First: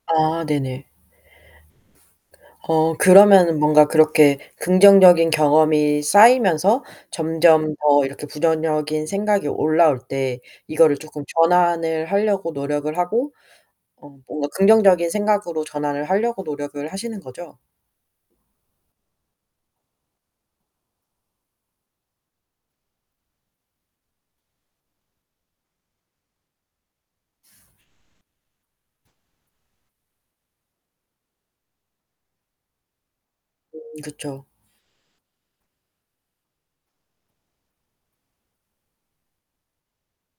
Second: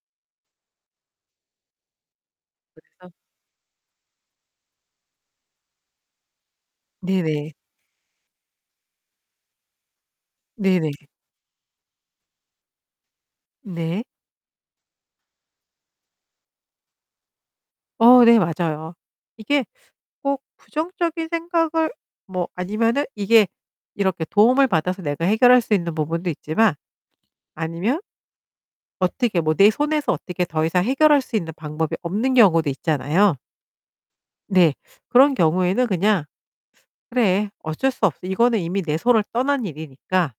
아 네네. 어 그래서 그러면은 뭔가 그렇게 긍정적인 경험이 쌓이면서 네네. 점점 더 이렇게 부정적인 생각이 올라올 때 네네. 이거를 쪼끔 전환을 하려고 노력을 하고 네. 어 뭔가 긍정적인 생각으로 전환을 하려고 노력을 하시는 거죠? 어 네, 맞아요. 이게 꼭 부정적인 생각을 뭐 아니면은 이게 이렇게 도움을 받아서 내가 해결할 수 있는 부분도 있지만 아니면 어떻게 뭐 내 손에서 어떻게 더 이상 해결할 수 있는 방법이 없는 경우도 있잖아요. 음 그쵸. 네. 그런 경우에는 그냥 '그래 어쩔 수 없지. 이거는 이미 내 손를 떠난 일이니까'